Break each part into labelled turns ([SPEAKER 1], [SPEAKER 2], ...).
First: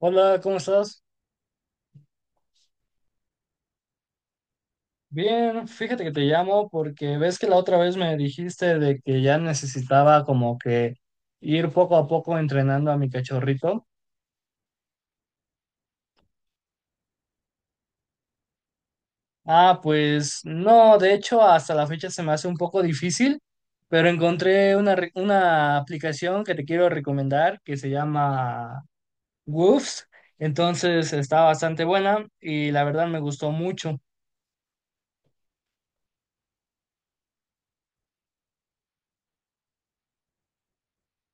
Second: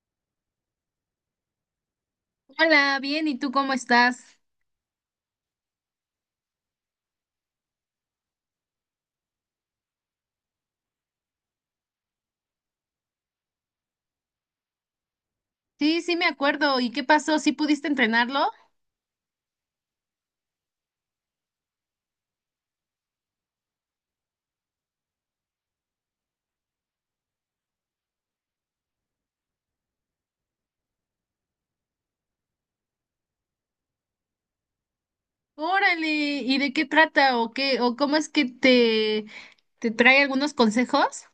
[SPEAKER 1] Hola, ¿cómo estás?
[SPEAKER 2] Hola, bien, ¿y tú cómo estás?
[SPEAKER 1] Bien, fíjate que te llamo porque ves que la otra vez me dijiste de que ya necesitaba como que ir poco a poco entrenando a mi cachorrito.
[SPEAKER 2] Sí, me acuerdo. ¿Y qué pasó? ¿Sí pudiste entrenarlo?
[SPEAKER 1] Ah, pues no, de hecho hasta la fecha se me hace un poco difícil, pero encontré una aplicación que te quiero recomendar que se llama Woofs, entonces está bastante buena y la verdad me gustó mucho.
[SPEAKER 2] Órale, ¿y de qué trata o qué o cómo es que te trae algunos consejos?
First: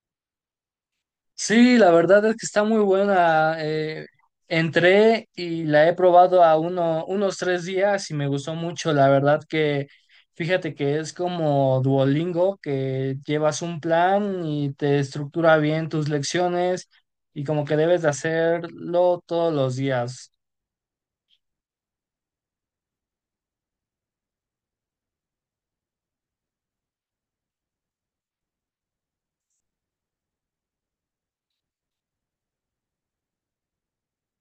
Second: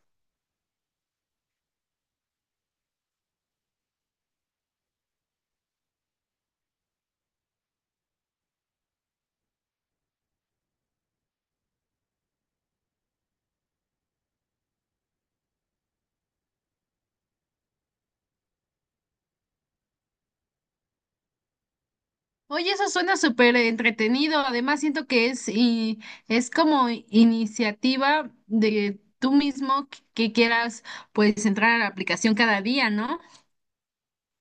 [SPEAKER 1] Sí, la verdad es que está muy buena. Entré y la he probado unos 3 días y me gustó mucho. La verdad que fíjate que es como Duolingo, que llevas un plan y te estructura bien tus lecciones y como que debes de hacerlo todos los días.
[SPEAKER 2] Oye, eso suena súper entretenido. Además, siento que es y es como iniciativa de tú mismo que quieras pues entrar a la aplicación cada día, ¿no?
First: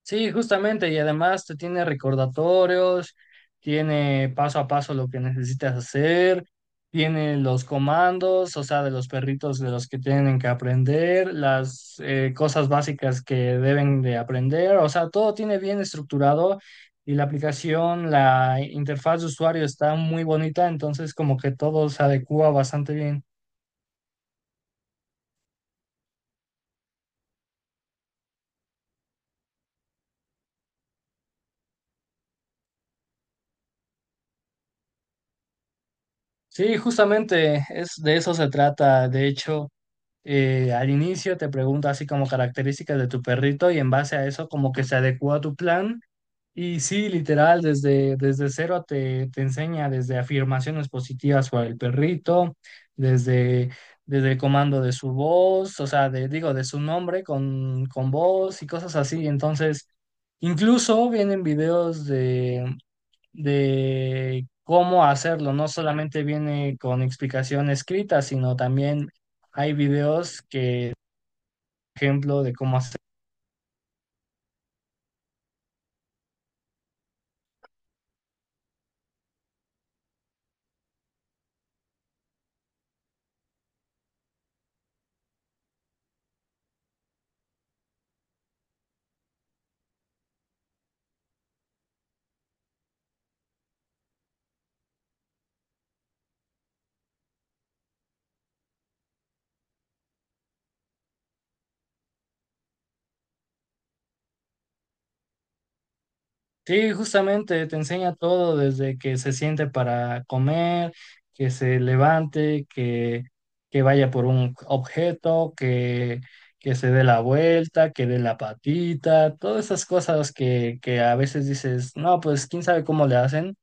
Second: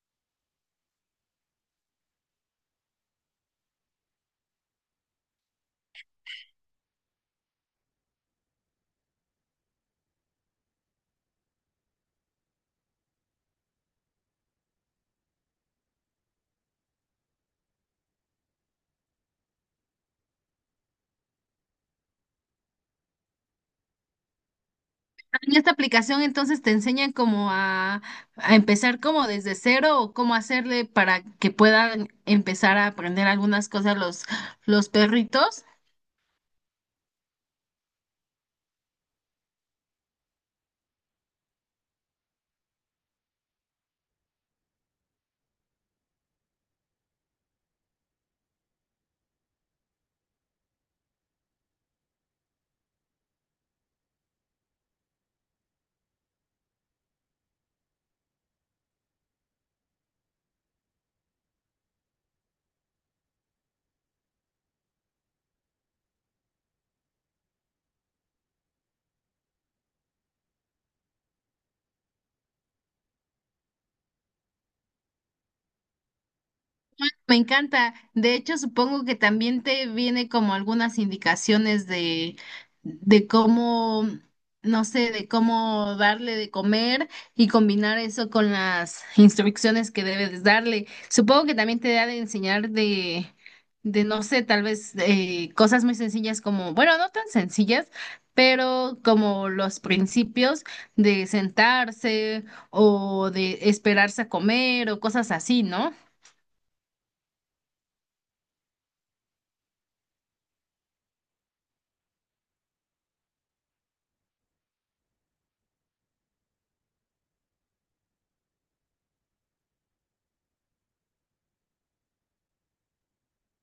[SPEAKER 1] Sí, justamente, y además te tiene recordatorios, tiene paso a paso lo que necesitas hacer, tiene los comandos, o sea, de los perritos de los que tienen que aprender, las cosas básicas que deben de aprender, o sea, todo tiene bien estructurado y la aplicación, la interfaz de usuario está muy bonita, entonces como que todo se adecua bastante bien.
[SPEAKER 2] En esta aplicación entonces te enseñan como a empezar como desde cero o cómo hacerle para que puedan empezar a aprender algunas cosas los perritos.
[SPEAKER 1] Sí, justamente es de eso se trata, de hecho. Al inicio te pregunto así como características de tu perrito y en base a eso como que se adecuó a tu plan y sí, literal, desde cero te enseña desde afirmaciones positivas para el perrito, desde, desde el comando de su voz, o sea, digo, de su nombre con voz y cosas así. Entonces, incluso vienen videos de cómo hacerlo. No solamente viene con explicación escrita, sino también hay videos que, ejemplo, de cómo hacer.
[SPEAKER 2] Me encanta. De hecho, supongo que también te viene como algunas indicaciones de cómo, no sé, de cómo darle de comer y combinar eso con las instrucciones que debes darle. Supongo que también te da de enseñar de no sé, tal vez cosas muy sencillas como, bueno, no tan sencillas, pero como los principios de sentarse o de esperarse a comer o cosas así, ¿no?
[SPEAKER 1] Sí, justamente te enseña todo desde que se siente para comer, que se levante, que vaya por un objeto, que se dé la vuelta, que dé la patita, todas esas cosas que a veces dices, no, pues quién sabe cómo le hacen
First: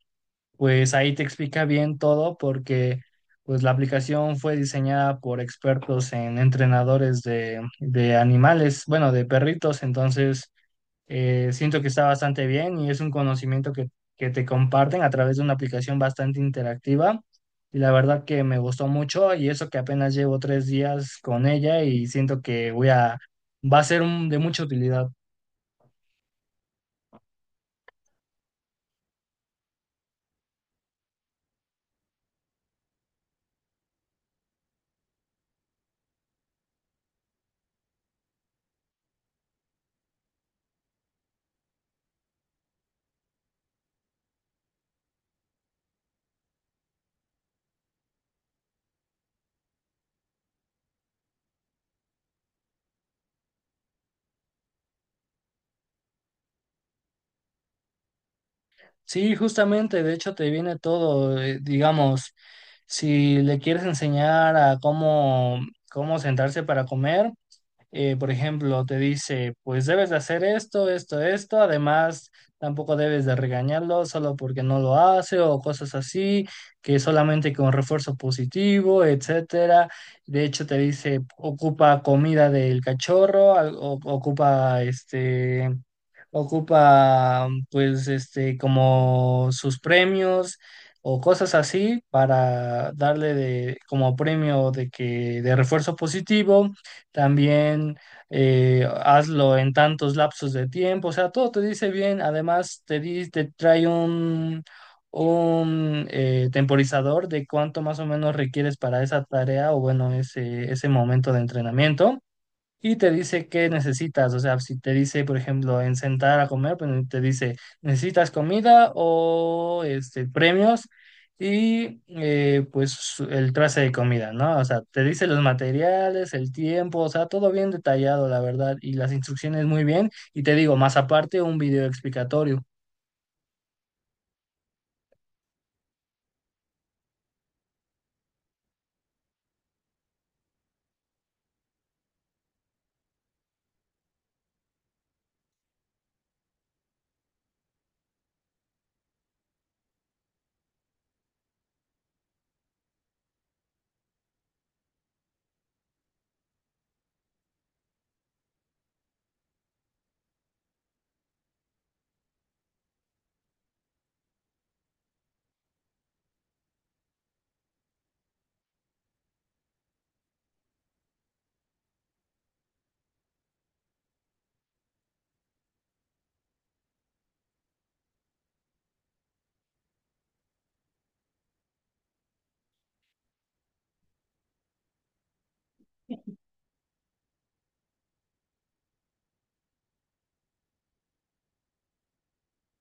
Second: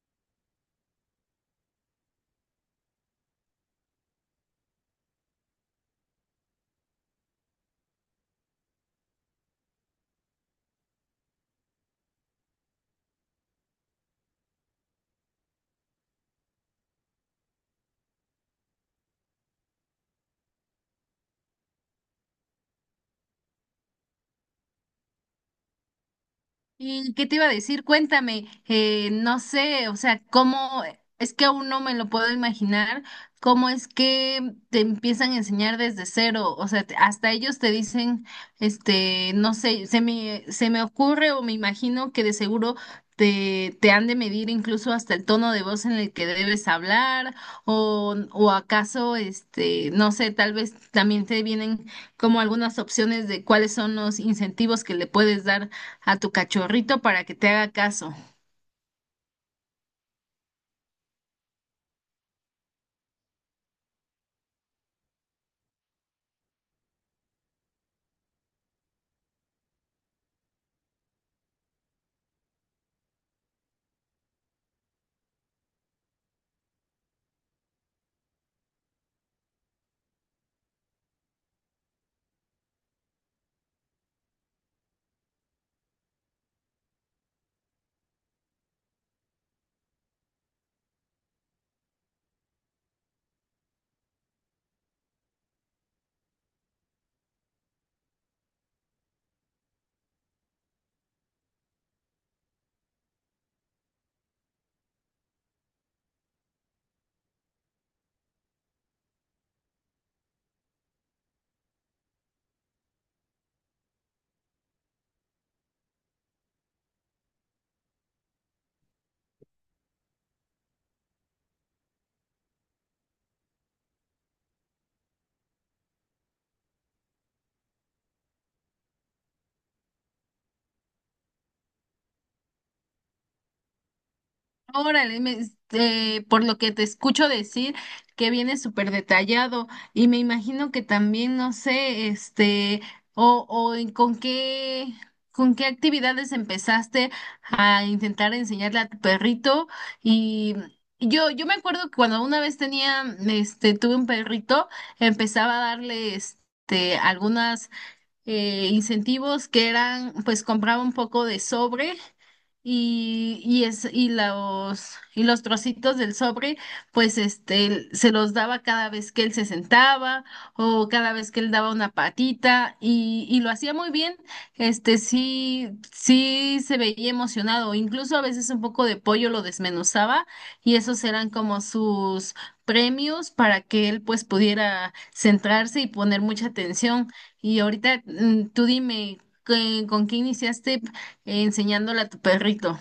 [SPEAKER 1] pues ahí te explica bien todo porque pues la aplicación fue diseñada por expertos en entrenadores de animales, bueno, de perritos, entonces siento que está bastante bien y es un conocimiento que te comparten a través de una aplicación bastante interactiva y la verdad que me gustó mucho y eso que apenas llevo 3 días con ella y siento que va a ser de mucha utilidad.
[SPEAKER 2] ¿Y qué te iba a decir? Cuéntame, no sé, o sea, cómo, es que aún no me lo puedo imaginar, cómo es que te empiezan a enseñar desde cero, o sea, hasta ellos te dicen, este, no sé, se me ocurre o me imagino que de seguro te han de medir incluso hasta el tono de voz en el que debes hablar, o acaso, este, no sé, tal vez también te vienen como algunas opciones de cuáles son los incentivos que le puedes dar a tu cachorrito para que te haga caso.
[SPEAKER 1] Sí, justamente, de hecho te viene todo, digamos, si le quieres enseñar a cómo sentarse para comer, por ejemplo, te dice, pues debes de hacer esto, esto, esto, además tampoco debes de regañarlo solo porque no lo hace o cosas así, que solamente con refuerzo positivo, etcétera. De hecho te dice, ocupa comida del cachorro, ocupa pues este como sus premios o cosas así para darle de como premio de que de refuerzo positivo, también hazlo en tantos lapsos de tiempo, o sea, todo te dice bien, además te trae un temporizador de cuánto más o menos requieres para esa tarea o bueno, ese momento de entrenamiento y te dice qué necesitas. O sea, si te dice, por ejemplo, en sentar a comer, pues te dice, ¿necesitas comida o este, premios? Y pues el trace de comida, ¿no? O sea, te dice los materiales, el tiempo, o sea, todo bien detallado, la verdad, y las instrucciones muy bien. Y te digo, más aparte, un video explicatorio.
[SPEAKER 2] Órale, este, por lo que te escucho decir que viene súper detallado y me imagino que también, no sé, este, o, con qué actividades empezaste a intentar enseñarle a tu perrito y... Yo me acuerdo que cuando una vez tenía, este, tuve un perrito, empezaba a darle, este, algunas incentivos que eran, pues compraba un poco de sobre y, y, es, y, los, y los trocitos del sobre, pues este, se los daba cada vez que él se sentaba o cada vez que él daba una patita y lo hacía muy bien, este, sí, se veía emocionado, incluso a veces un poco de pollo lo desmenuzaba y esos eran como sus premios para que él pues pudiera centrarse y poner mucha atención. Y ahorita tú dime, ¿qué- ¿con qué iniciaste? Enseñándole a tu perrito.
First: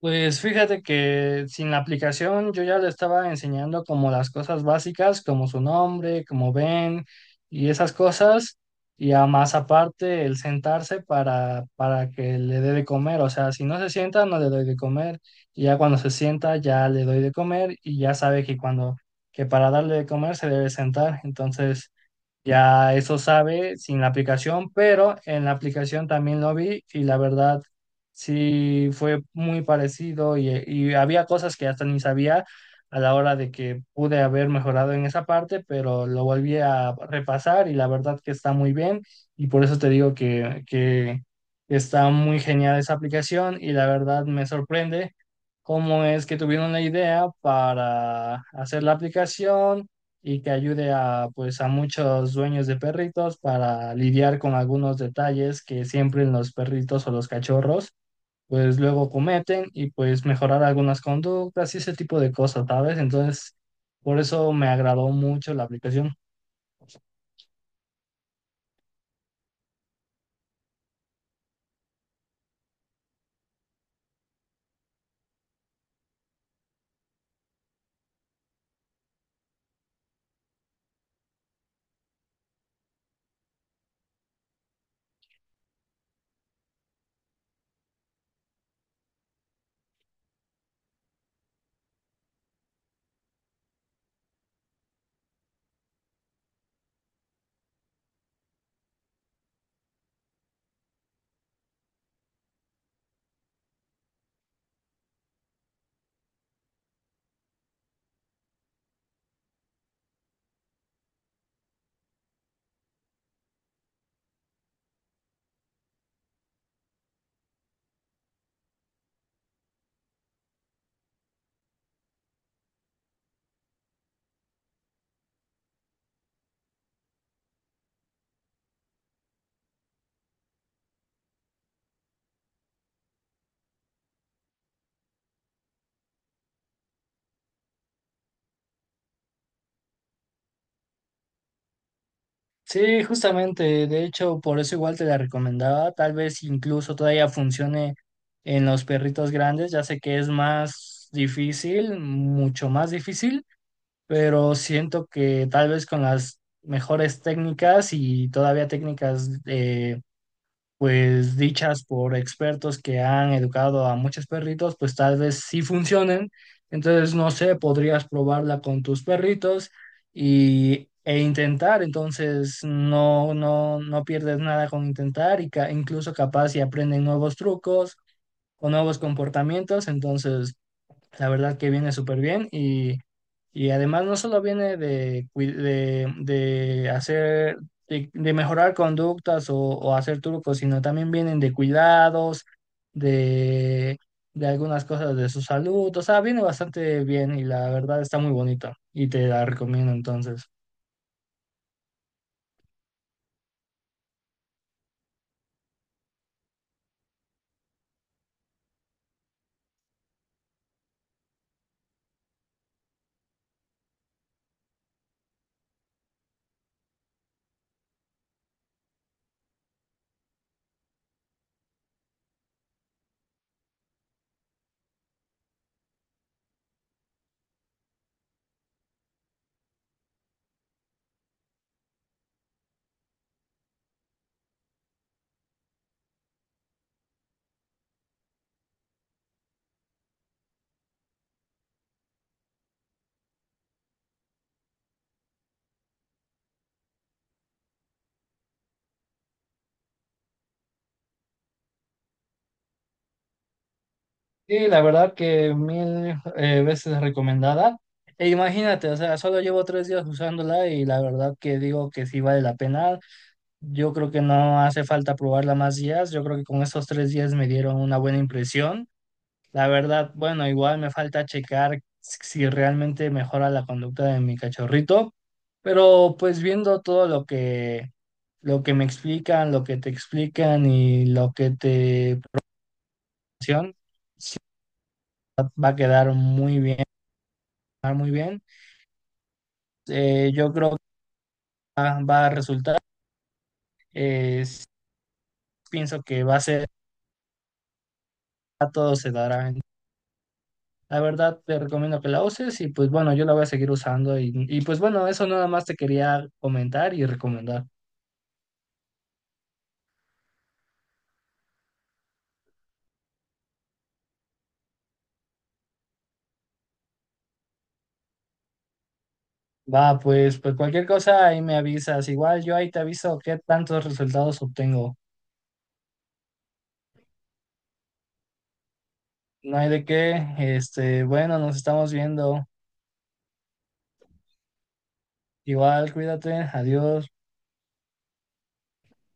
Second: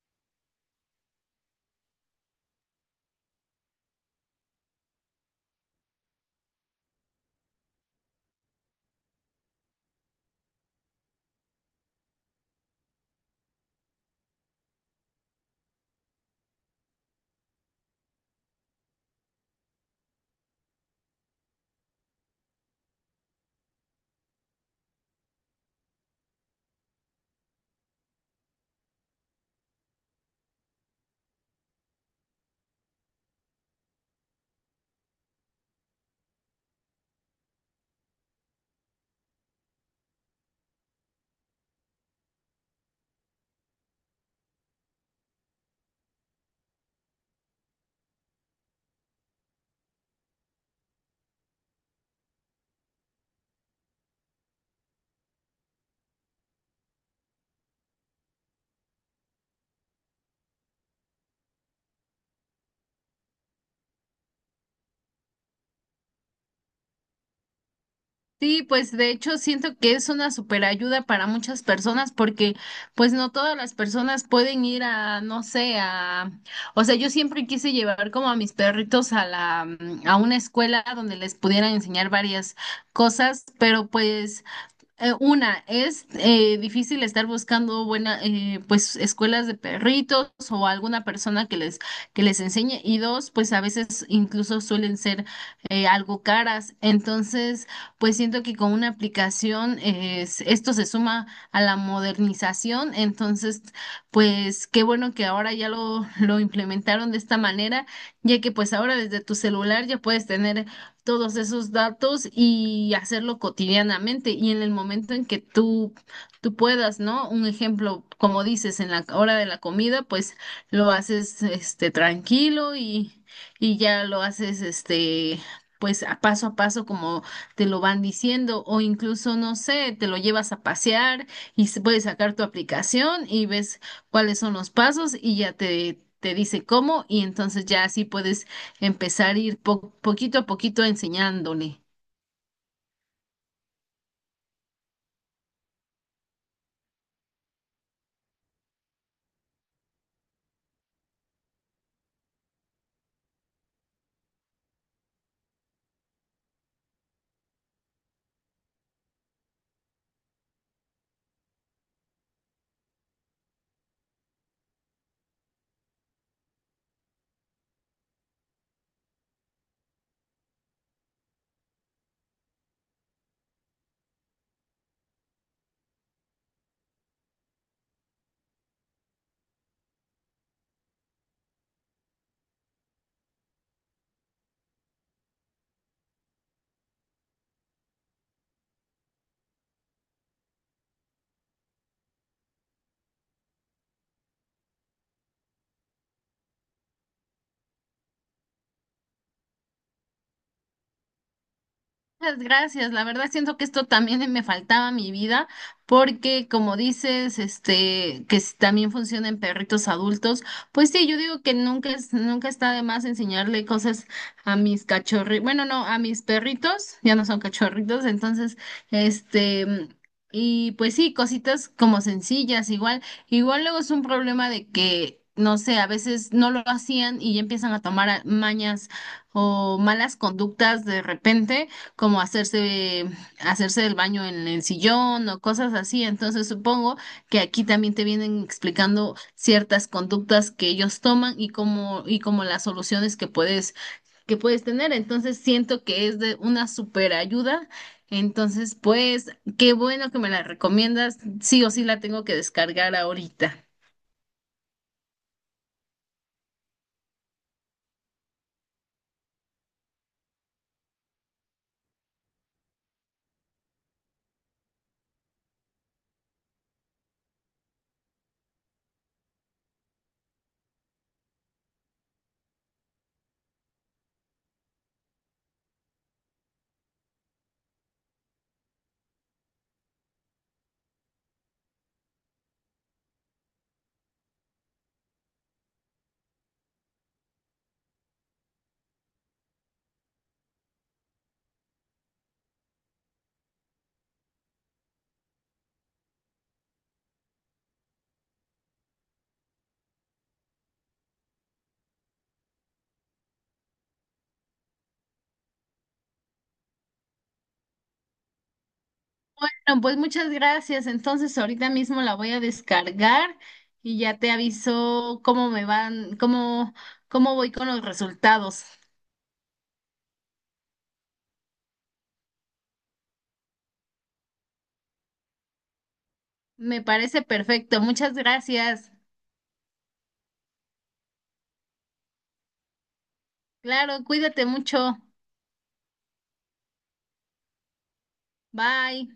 [SPEAKER 1] Pues fíjate que sin la aplicación yo ya le estaba enseñando como las cosas básicas, como su nombre, como ven y esas cosas, y a más aparte el sentarse para que le dé de comer, o sea, si no se sienta no le doy de comer, y ya cuando se sienta ya le doy de comer y ya sabe que cuando, que para darle de comer se debe sentar, entonces... Ya eso sabe sin la aplicación, pero en la aplicación también lo vi y la verdad sí fue muy parecido y había cosas que hasta ni sabía a la hora de que pude haber mejorado en esa parte, pero lo volví a repasar y la verdad que está muy bien y por eso te digo que está muy genial esa aplicación y la verdad me sorprende cómo es que tuvieron la idea para hacer la aplicación y que ayude a, pues, a muchos dueños de perritos para lidiar con algunos detalles que siempre los perritos o los cachorros, pues luego cometen y pues mejorar algunas conductas y ese tipo de cosas, ¿sabes? Entonces, por eso me agradó mucho la aplicación.
[SPEAKER 2] Sí, pues de hecho siento que es una super ayuda para muchas personas porque pues no todas las personas pueden ir a, no sé, a, o sea, yo siempre quise llevar como a mis perritos a la, a una escuela donde les pudieran enseñar varias cosas, pero pues una, es difícil estar buscando buena, pues, escuelas de perritos o alguna persona que les enseñe. Y dos, pues a veces incluso suelen ser algo caras. Entonces, pues siento que con una aplicación esto se suma a la modernización. Entonces, pues qué bueno que ahora ya lo implementaron de esta manera, ya que pues ahora desde tu celular ya puedes tener todos esos datos y hacerlo cotidianamente y en el momento en que tú puedas, ¿no? Un ejemplo, como dices, en la hora de la comida, pues lo haces este tranquilo y ya lo haces este pues a paso como te lo van diciendo o incluso no sé, te lo llevas a pasear y puedes sacar tu aplicación y ves cuáles son los pasos y ya te dice cómo y entonces ya así puedes empezar a ir poquito a poquito enseñándole.
[SPEAKER 1] Sí, justamente, de hecho, por eso igual te la recomendaba, tal vez incluso todavía funcione en los perritos grandes, ya sé que es más difícil, mucho más difícil, pero siento que tal vez con las mejores técnicas y todavía técnicas pues dichas por expertos que han educado a muchos perritos, pues tal vez sí funcionen. Entonces, no sé, podrías probarla con tus perritos e intentar. Entonces, no, no, no pierdes nada con intentar y incluso capaz si aprenden nuevos trucos o nuevos comportamientos. Entonces, la verdad que viene súper bien y además no solo viene de hacer, de mejorar conductas o hacer trucos, sino también vienen de cuidados, de, de algunas cosas de su salud. O sea, viene bastante bien y la verdad está muy bonita y te la recomiendo entonces.
[SPEAKER 2] Muchas gracias. La verdad siento que esto también me faltaba a mi vida porque como dices, este, que también funciona en perritos adultos, pues sí, yo digo que nunca está de más enseñarle cosas a mis cachorritos, bueno, no, a mis perritos, ya no son cachorritos, entonces, este, y pues sí, cositas como sencillas, igual, igual luego es un problema de que no sé, a veces no lo hacían y ya empiezan a tomar mañas o malas conductas de repente como hacerse, hacerse el baño en el sillón o cosas así. Entonces supongo que aquí también te vienen explicando ciertas conductas que ellos toman y cómo y como las soluciones que puedes tener. Entonces siento que es de una super ayuda. Entonces, pues, qué bueno que me la recomiendas. Sí o sí la tengo que descargar ahorita.
[SPEAKER 1] Sí, la verdad que mil veces recomendada. E imagínate, o sea, solo llevo 3 días usándola y la verdad que digo que sí vale la pena. Yo creo que no hace falta probarla más días. Yo creo que con estos 3 días me dieron una buena impresión. La verdad, bueno, igual me falta checar si realmente mejora la conducta de mi cachorrito, pero pues viendo todo lo que me explican, lo que te explican y lo que te presionan, va a quedar muy bien, va a quedar muy bien. Yo creo que va a resultar. Sí, pienso que a todo se dará. La verdad, te recomiendo que la uses y pues bueno, yo la voy a seguir usando y, pues bueno, eso nada más te quería comentar y recomendar.
[SPEAKER 2] Bueno, pues muchas gracias. Entonces, ahorita mismo la voy a descargar y ya te aviso cómo me van, cómo, cómo voy con los resultados.
[SPEAKER 1] Va, pues cualquier cosa ahí me avisas. Igual yo ahí te aviso qué tantos resultados obtengo.
[SPEAKER 2] Me parece perfecto. Muchas gracias.
[SPEAKER 1] No hay de qué. Este, bueno, nos estamos viendo.
[SPEAKER 2] Claro, cuídate mucho.
[SPEAKER 1] Igual, cuídate. Adiós.
[SPEAKER 2] Bye.